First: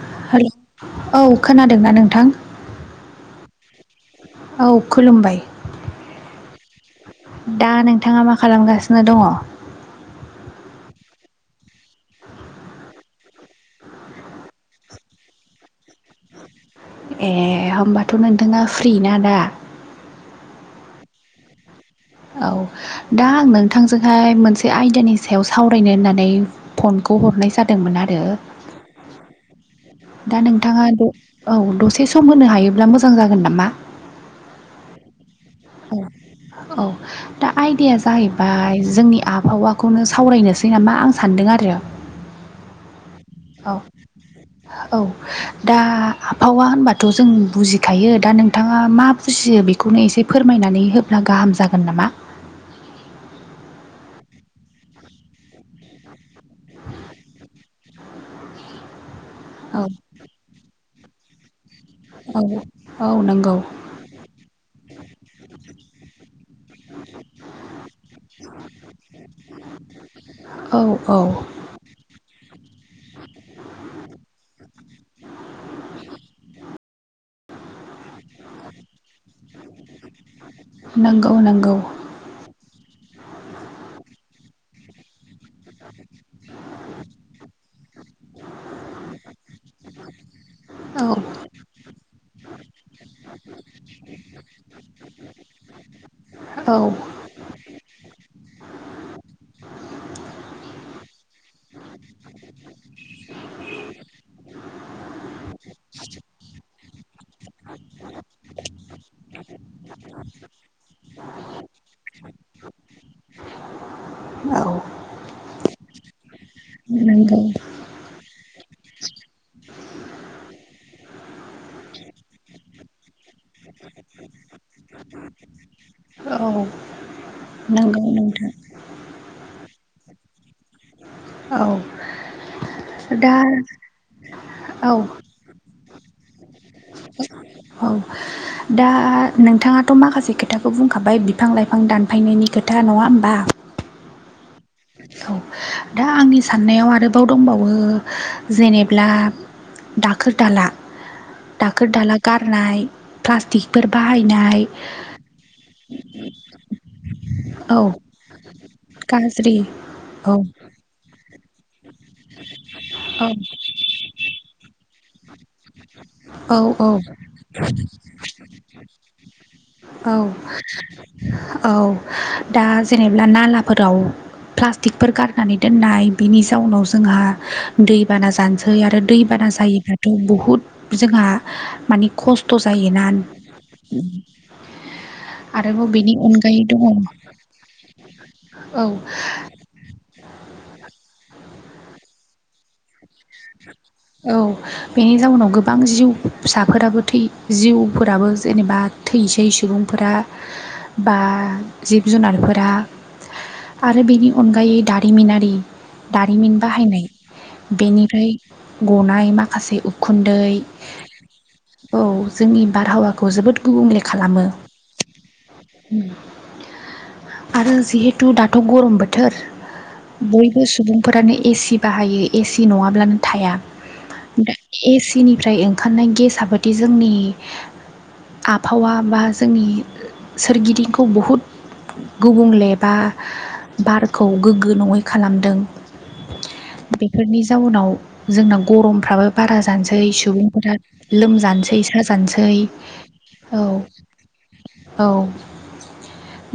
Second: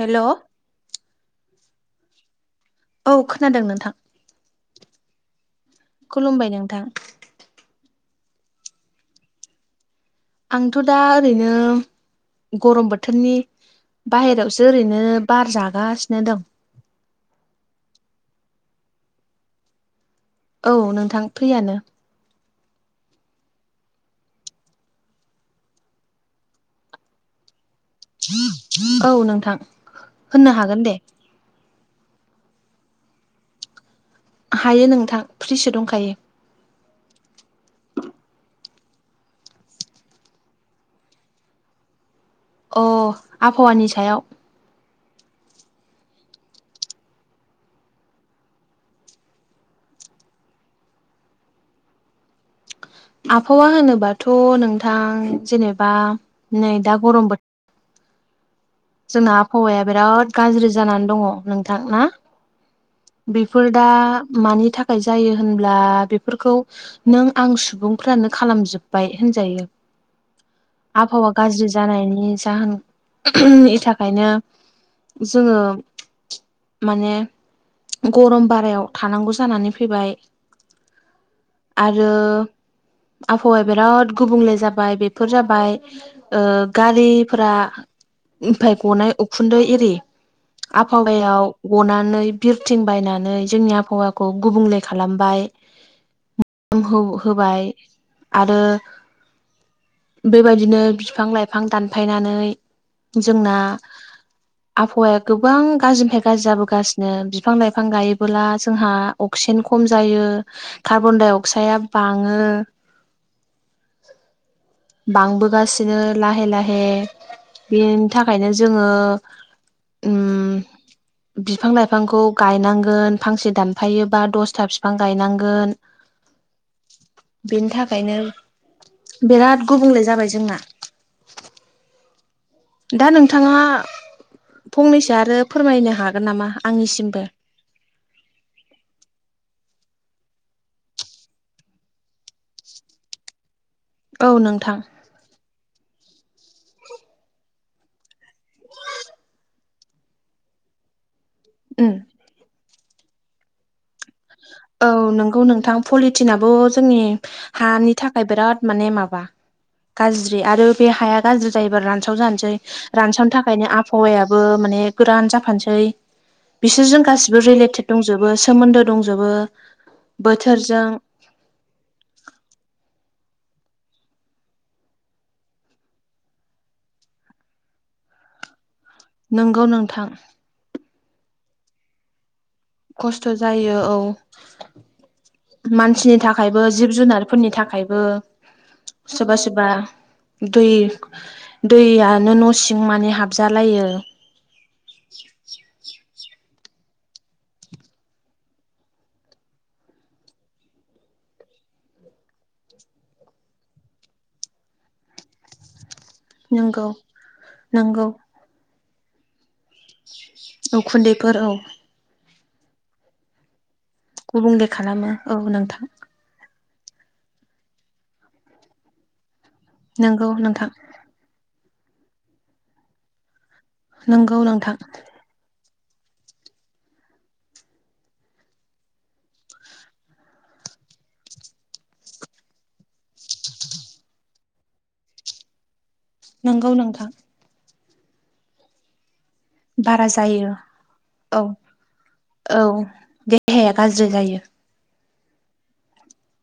हेल' औ खोनादोंना नोंथां? औ खोनादों नोंथां। औ खुलुमबाय। खुलुमबाय नोंथां। दा नोंथाङा मा खालामगासिनो दङ? आंथ' दा ओरैनो गरम बोथोरनि बाहेरायावसो ओरैनो बार जागासिनो दं। ए होमबाथ' नोंथाङा फ्रिना दा? औ नोंथां फ्रियानो। औ। दा आं नोंथांजोंहाय मोनसे आयदानि सायाव सावरायनो होननानै फनखौ हरनाय जा मोन आरो औ नोंथां दा होननो हागोन नोंथाङा दे औ दसे सम होनो हायोब्ला मोजां जागोन नामा। हायो नोंथां फ्रिसो औ दंखायो। औ दा आयदाया जाहैबाय जोंनि आबहावाखौनो सावरायनोसै नामा आं सानदों आरो अ औ आबहावानि सायाव औ दा आबहावा होनबाथ' जों बुजिखायो दा नोंथाङा मा बुजियो बे खौनो एसे फोरमायनानै होब्ला गाहाम जागोन नामा। आबहावा होनोबाथ' नोंथां जेनेबा नै दा गरम बो जोंना आबहावाया औ बिराद गाज्रि जानानै दङ नोंथां ना? औ औ नंगौ बेफोर दा मानि थाखाय जायो होनब्ला बेफोरखौ नों आं सुबुं फोरानो खालामजोबबाय होनजायो औ औ आबहावा गाज्रि जानायनि जाहोन [unintelligible] नि थाखायनो जोङो माने गरम बारायाव थानांगौ जानानै फैबाय नोंगौ नोंगौ आरो आबहावाया बिराद गुबुंले जाबाय बे फोर जाबाय ओ गारिफोरा ओमफाय गनाय उखुन्दै एरि औ आबहावायाव गनानै बिरथिं बायनानै जोंनि आबहावाखौ गुबुंले खालामबाय औ होबाय आरो बेबायदिनो बिफां लाइफां दानफायनानै जोंना आबहावाया गोबां गाज्रिनिफ्राय गाज्रि जाबोगासिनो नो बिफां लाइफां गायोबोला जोंहा अक्सिजेन खम जायो कार्बन दडाइ अक्साइडआ बाङो औ बांबोगासिनो लाहे लाहे नंगौ बेनि थाखायनो जोङो उम बिफां लाइफांखौ गायनांगोन फांसे दानफायोबा दसथा बिफां गायनांगोन औ बेनि नंगौ थाखायनो नोंथां बिराद गुबुंले जाबाय जोंना औ दा नोंथाङा औ फंनैसो आरो फोरमायनो हागोन नामा आंनिसिमबो औ दा नोंथाङाथ' माखासे खोथाखौ बुंखाबाय बिफां लाइफां दानफायनायनि खोथा नङा होमबा? औ नोंथां। औ दा आंनि साननायाव आरोबाव दंबावो जेनेब्ला दाखोर दाला दाखोर उम दाला गारनाय प्लास्टिकफोर बाहायनाय औ नंगौ नोंथां पलिटिनाबो जोंनि औ हानि थाखाय बिराद माने माबा गाज्रि औ गाज्रि आरो बे हाया गाज्रि जायोबा रानसावजानोसै औ रानसावनो थाखायनो हौवायाबो माने गोरान जाफानोसै बिसोर औ जों गासिबो रिलेटेद दं जोबो सोमोन्दो दंजोबो औ बोथोरजों औ दा जेनेब्ला नालाफोराव प्लास्टिकफोर गारनानै दोननाय बिनि जाउनाव जोंहा दैबाना जानो सै आरो दै बाना नंगौ नोंथां जायोब्लाथ' बुहुद जोंहा मानि खस्थ' थ'जायोना खस्थ' जायो औ मानसिनि थाखायबो जिब जुनारफोरनि थाखायबो औ सोरबा सोरबा दै दैयानो न' सिं मानि हाबोन औ बेनि जाउनाव गोबां जिउ फिसाफोराबो थै जिउफोराबो जेनेबा थैसै सुबुंफोरा बा जिब जुनारफोरा आरो बेनि अनगायै दारिमिनारि दारिमिन नंगौ बाहायनाय बेनि नंगौ बे गनाय माखासे उखुन्दै औ जोंनि बारहावाखौ जोबोद गुबुंले खालामो गुबुंले खालामो औ नोंथां आरो जिहेथु दाथ' गरम बोथोर नंगौ बयबो नोंथां सुबुं फोरानो एसि बाहायो एसि नङाब्लानो थाया नंगौ दम नोंथां ए सिनिफ्राय ओंखारनाय गेस आ बाददि जोंनि आबहावा बा जोंनि सोरगिदिंखौ बहुद गुबुंलेबा बारखौ गोग्गो नङै खालामदों नंगौ नोंथां बेफोरनि जाउनाव जोंना गरमफ्राबो बारा जानोसै सुबुंफोरा औ लोमजानोसै साजानोसै औ औ देहाया गाज्रि जायो औ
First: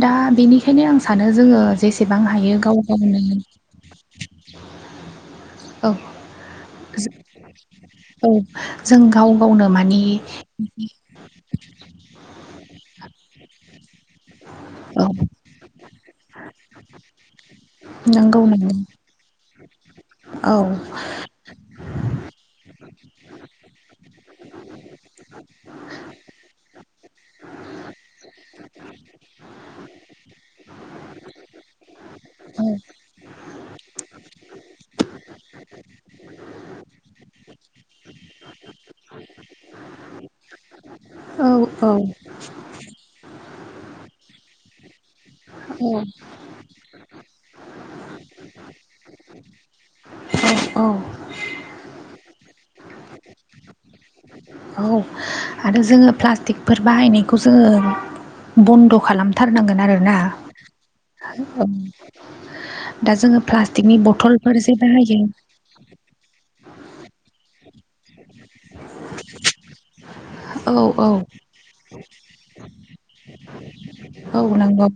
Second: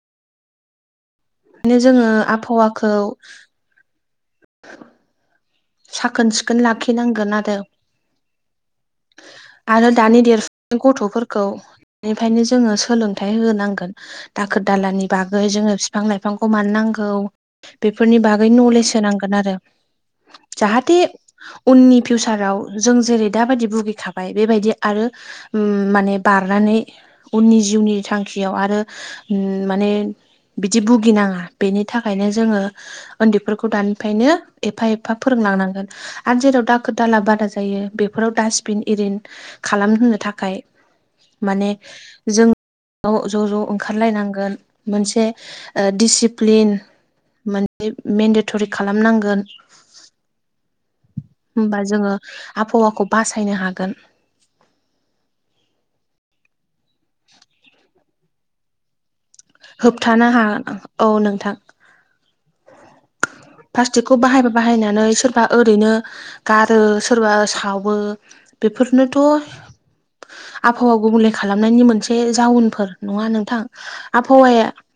दा बेनिख ओंखायनो आं सानो जोङो बिनो जेसेबां हायो गाव आबहावाखौ गावनो [inaudible] साखोन सिखोन लाखिनांगोन आरो औ जों गाव गावनो आरो मानि दानि देरफ गथ'फोरखौ बेनिफ्रायनो जोङो सोलोंथाइ होनांगोन दाखोर औ दालानि बागै जोङो बिफां लाइफांखौ मानो नांगौ बेफोरनि नंगौ बागै नंगौ नलेज होनांगोन आरो औ जाहाथे उननि फिउसाराव जों जेरै दाबायदि भुगिखाबाय बेबायदि आरो माने बारनानै उननि जिउनि थांखियाव आरो माने बिदि भुगिनाङा बेनि थाखायनो जोङो औ उन्दैफोरखौ दानिफ्रायनो एफा एफा एफा फोरोंलांनांगोन आरो जेराव दाखोर दाला बादा जायो बेफोराव डास्टबिन एरिन खालामनो थाखाय औ माने औ जों ज' ज' ओंखारलायनांगोन मोनसे औ दिडसिप्लिन माने मेन्डेटरि खालामनांगोन औ औ होमबा जोङो आबहावाखौ बासायनो हागोन औ आरो जोङो प्लास्टिकफोर बाहायनायखौ जोङो बन्द' खालाम थारनांगोन आरोना होबथानो हागोन औ नोंथां औ दा जोङो प्लास्टिकनि प्लास्टिकखौ बाहायबा बथलफोरसो बाहायनानै बाहायो सोरबा ओरैनो गारो सोरबा सावो बेफोरनोथ' औ आबहावा औ गुबुंले खालामनायनि मोनसे जाउनफोर नङा नोंथां औ आबहावाया नंगौ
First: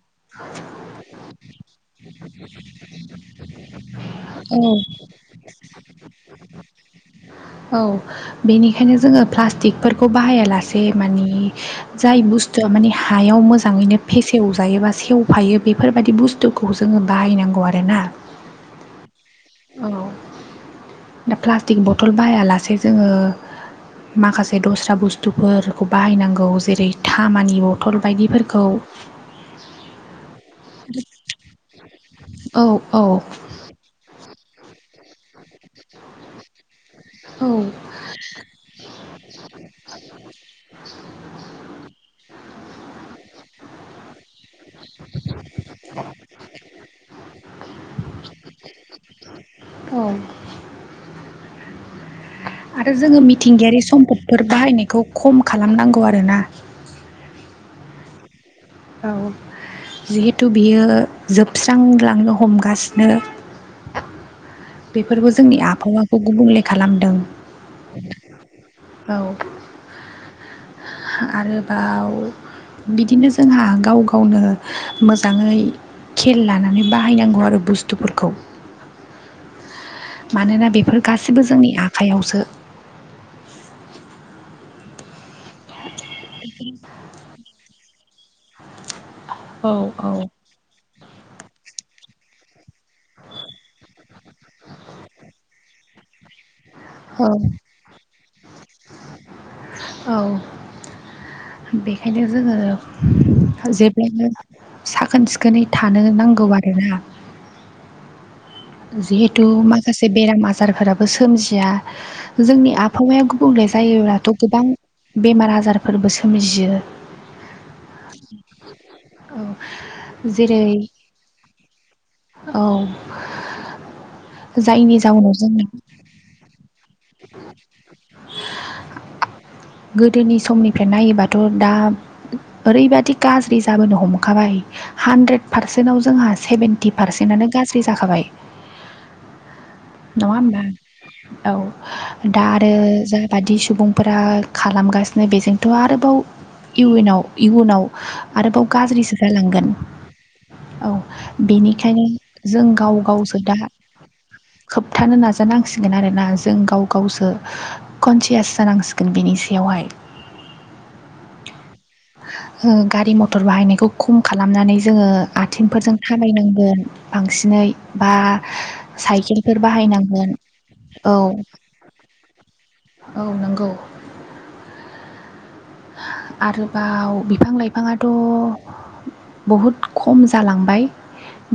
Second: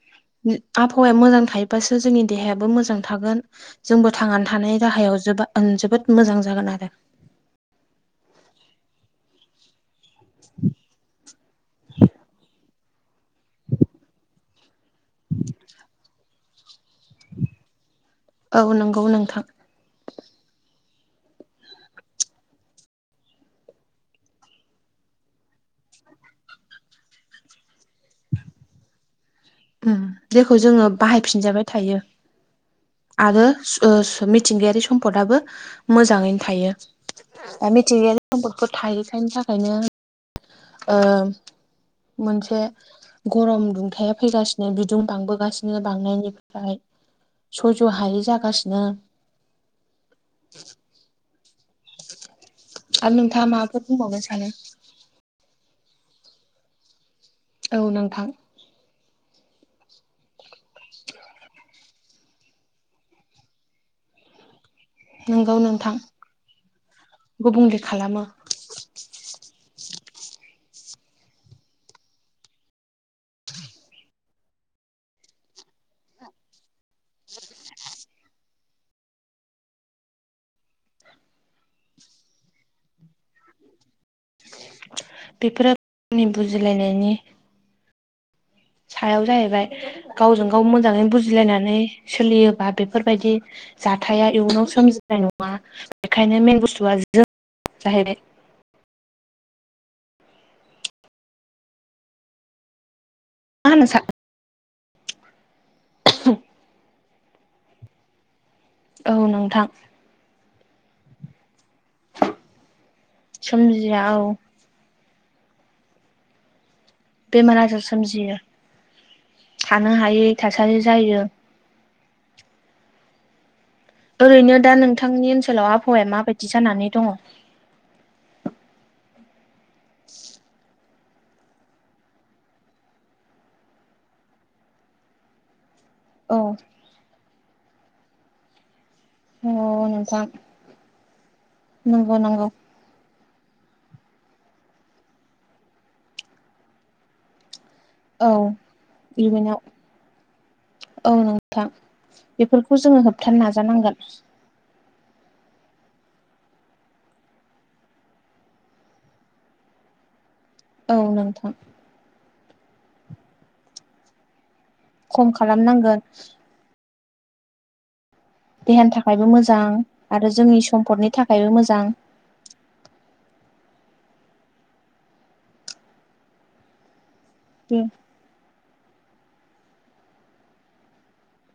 आबहावाया मोजां थायोबासो जोंनि देहायाबो मोजां थागोन जोंबो थांनानै औ थानाय राहायाव जोबा जोबोद मोजां जागोन आरो औ बेनिखायनो जोङो प्लास्टिक खौ बाहाया लासे मानि जाय बुस्थुआ मानि हायाव मोजाङैनो फेसेवजायोबो सेवफायो बेफोरबायदि बुस्थुखौ जोङो बाहायनांगौ आरो ना औ नंगौ नोंथां औ दा प्लास्टिक बथल बायालासे जोङो माखासे दस्रा बुस्थुफोरखौ बाहायनांगौ जेरै थामानि बथल बायदिफोरखौ जेखौ जोङो बाहायफिनजाबाय थायो औ औ आरो मिथिंगायारि सम्पदआो मोजाङैनो थायो द औ मिथिंगायारि नम्बखौ थायोखायनि थाखायनो ओ मोनसे गरम दुंथाया फैगासिनो बिदुं बांबोगासिनो बांनायनिफ्राय सयज' हायै जागासिनो उम [inaudible] आरो जोङो नोंथाङा मिथिंगायारि माबाफोर बुंबावनो सम्पदफोर सानो बाहायनायखौ खम खालामनांगौ आरोना औ नोंथां औ जिहेथु बियो जोबस्रांलांनो हमगासिनो बेफोरबो नंगौ जोंनि नोंथां आबहावाखौ गुबुंले खालामदों गुबुंले खालामो औ आरोबाव बिदिनो जोंहा गाव गावनो मोजाङै खेल लानानै बाहायनांगौ आरो बुस्थुफोरखौ मानोना बेफोर गासैबो जोंनि आखयावसो बेफोरो गावनि बुजिलायनायनि सायाव जाहैबाय औ औ गावजों गाव गाव मोजाङै बुजिलायनानै सोलियोबा बेफोरबायदि जाथाया इयुनाव सोमजिनाय नङा बेखायनो मेन बुस्थुआ जो औ-औ बेखायनो मा जोङो होनो सा जेब्लबो साखोन सिखोनै थानो नांगौ आरोना औ जिहेथु नोंथां माखासे बेराम आजारफोराबो सोमजिया जोंनि आबहावाया गुबुंले सोमजिया औ जायोब्लाथ' गोबां बेमार आजारफोरबो सोमजियो बेमार आजार सोमजियो औ थानो हायै जेरै थासारि जायो औ ओरैनो दा जायनि नोंथांनि जाउनाव जोंना ओनसोलाव आबहावाया माबायदि जानानै दङ गोदोनि समनिफ्राय नायोबाथ' दा ओरैबादि गाज्रि जाबोनो हमखाबाय हानद्रेद पारसेन्टाव जोंहा औ सेभेन्टि पारसेन्टआनो गाज्रि जाखाबाय औ नोंथां नङा होमबा नंगौ औ दा नंगौ आरो जा बादि सुबुंफोरा खालामगासिनो बेजोंथ' आरोबाव इउनाव इउनाव औ आरोबाव गाज्रिसो इयुनाव जालांगोन औ बेनिखायनो जों बेफोरखौ जोङो गाव होबथानो गावसो दा नाजानांगोन खोबथानो नाजानांसिगोन आरोना जों गाव गावसो कनसियास जानांसिगोन बिनि सायावहाय औ नोंथां गारि मथर बाहायनायखौ खम खालामनानै जोङो खम आथिंफोरजों खालामनांगोन थाबायनांगोन बांसिनै बा देहानि थाखायबो साइकेलफोर मोजां बाहायनांगोन आरो जोंनि सम्फदनि औ थाखायबो मोजां औ नंगौ आरोबाव बिफां लाइफाङाथ' बहुद खम जालांबाय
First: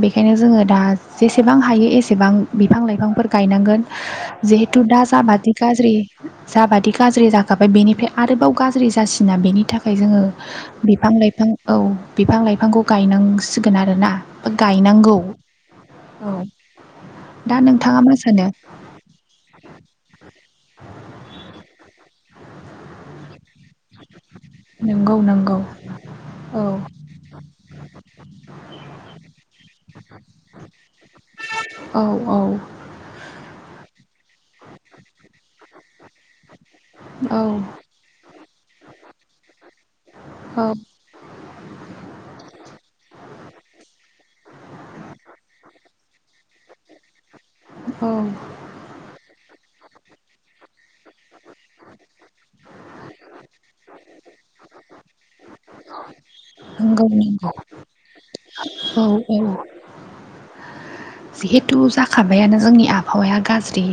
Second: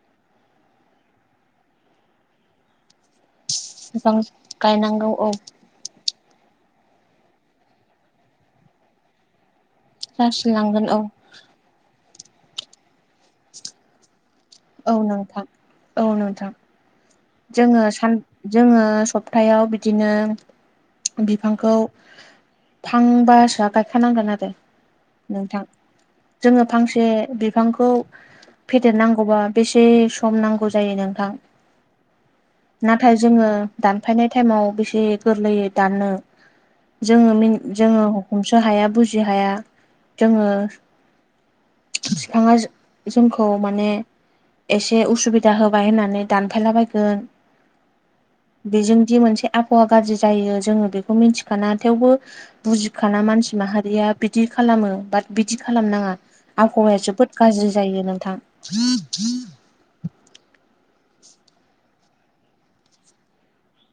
बेखायनो जोङो दा जेसेबां हायो एसेबां बिफां लाइफांफोरखौ गायनांगोन बिफां जिहेतु दा गायनांगौ औ जाबादि गाज्रि जाबादि गाज्रि जाखाबाय बेनिफ्राय आरोबाव गाज्रि जासिना बेनि थाखाय ओमफ्राय जोङो जासिनलांगोन औ बिफां लाइफां औ बिफां लाइफांखौ गायनांसिगोन आरोना औ गायनांगौ नोंथां औ दा जोङो नोंथाङा मा सान सानो? जोङो सप्थायायाव बिदिनो बिफांखौ थांबासोआ गायखानांगोन आरो नोंगौ नंगौ नोंथां औ जोङो फांसे बिफांखौ फेदेरनांगौबा बेसे सम नांगौ जायो नोंथां औ-औ नाथाय जोङो दानफायनाय टाइमाव बेसे गोरलैयै दाननो औ जोङो जोङो हमसो हाया बुजि हाया जोङो औ बिफाङा जोंखौ माने एसे उसुबिदा होबाय होननानै दानफायलाबायगोन औ बेजोंदि मोनसे आबहावा गाज्रि जायो जोङो बेखौ मिथिखाना थेवबो बुजिखाना मानसि माहारिया बिदि खालामो बाट बिदि खालामनाङा आबहावाया नंगौ जोबोद नंगौ गाज्रि जायो नोंथां औ औ जिहेथु जाखाबायानो जोंनि आबहावाया गाज्रि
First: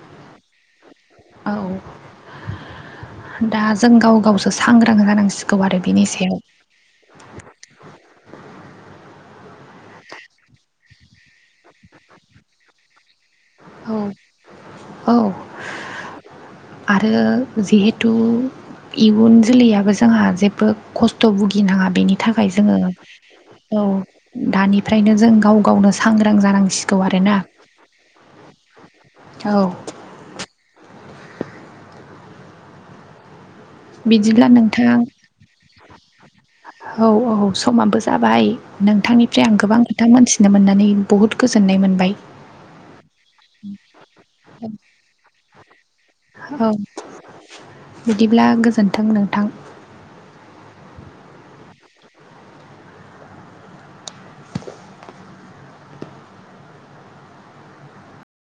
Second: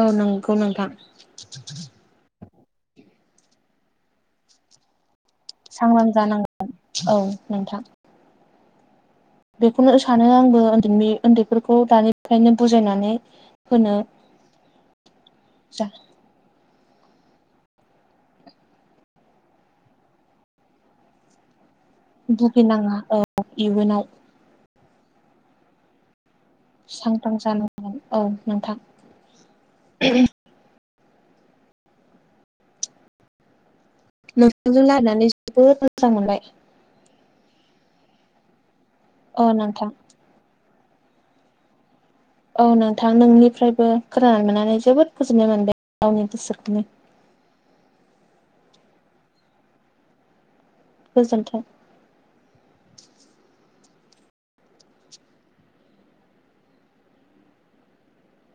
औ नंगौ नोंथां औ दा जों गाव गावसो सांग्रां जानांसिगोन सांग्रां जानांगोन औ नोंथां बेखौनो सानो आंबो उन्दैनि उन्दैफोरखौ दानिफ्रायनो बुजायनानै होनो औ औ जा आरो जिहेथु इयुन जोलैयाबो जोंहा जेबो खस्थ' भुगिनाङा बेनि थाखाय जोङो भुगिनाङा औ औ इयुनाव दानिफ्रायनो जों गाव गावनो सांग्रां जानांग सांग्रां जानांगोन औ नोंथां औ [unintelligible] बिदिब्ला नोंसोरजों नोंथां लानानै जोबोद मोजां मोनबाय औ औ समाबो जाबाय औ नोंथांनिफ्राय आं गोबां नोंथां खोथा मोन थि मोननानै बहुद गोजोननाय मोनबाय औ नोंथां नोंनिफ्रायबो खोनानानै मोननानै जोबोद गोुजोननाय मोनदों गावनि औ गोसोखौनो बिदिब्ला गोजोन्थों नोंथां गोजोन्थों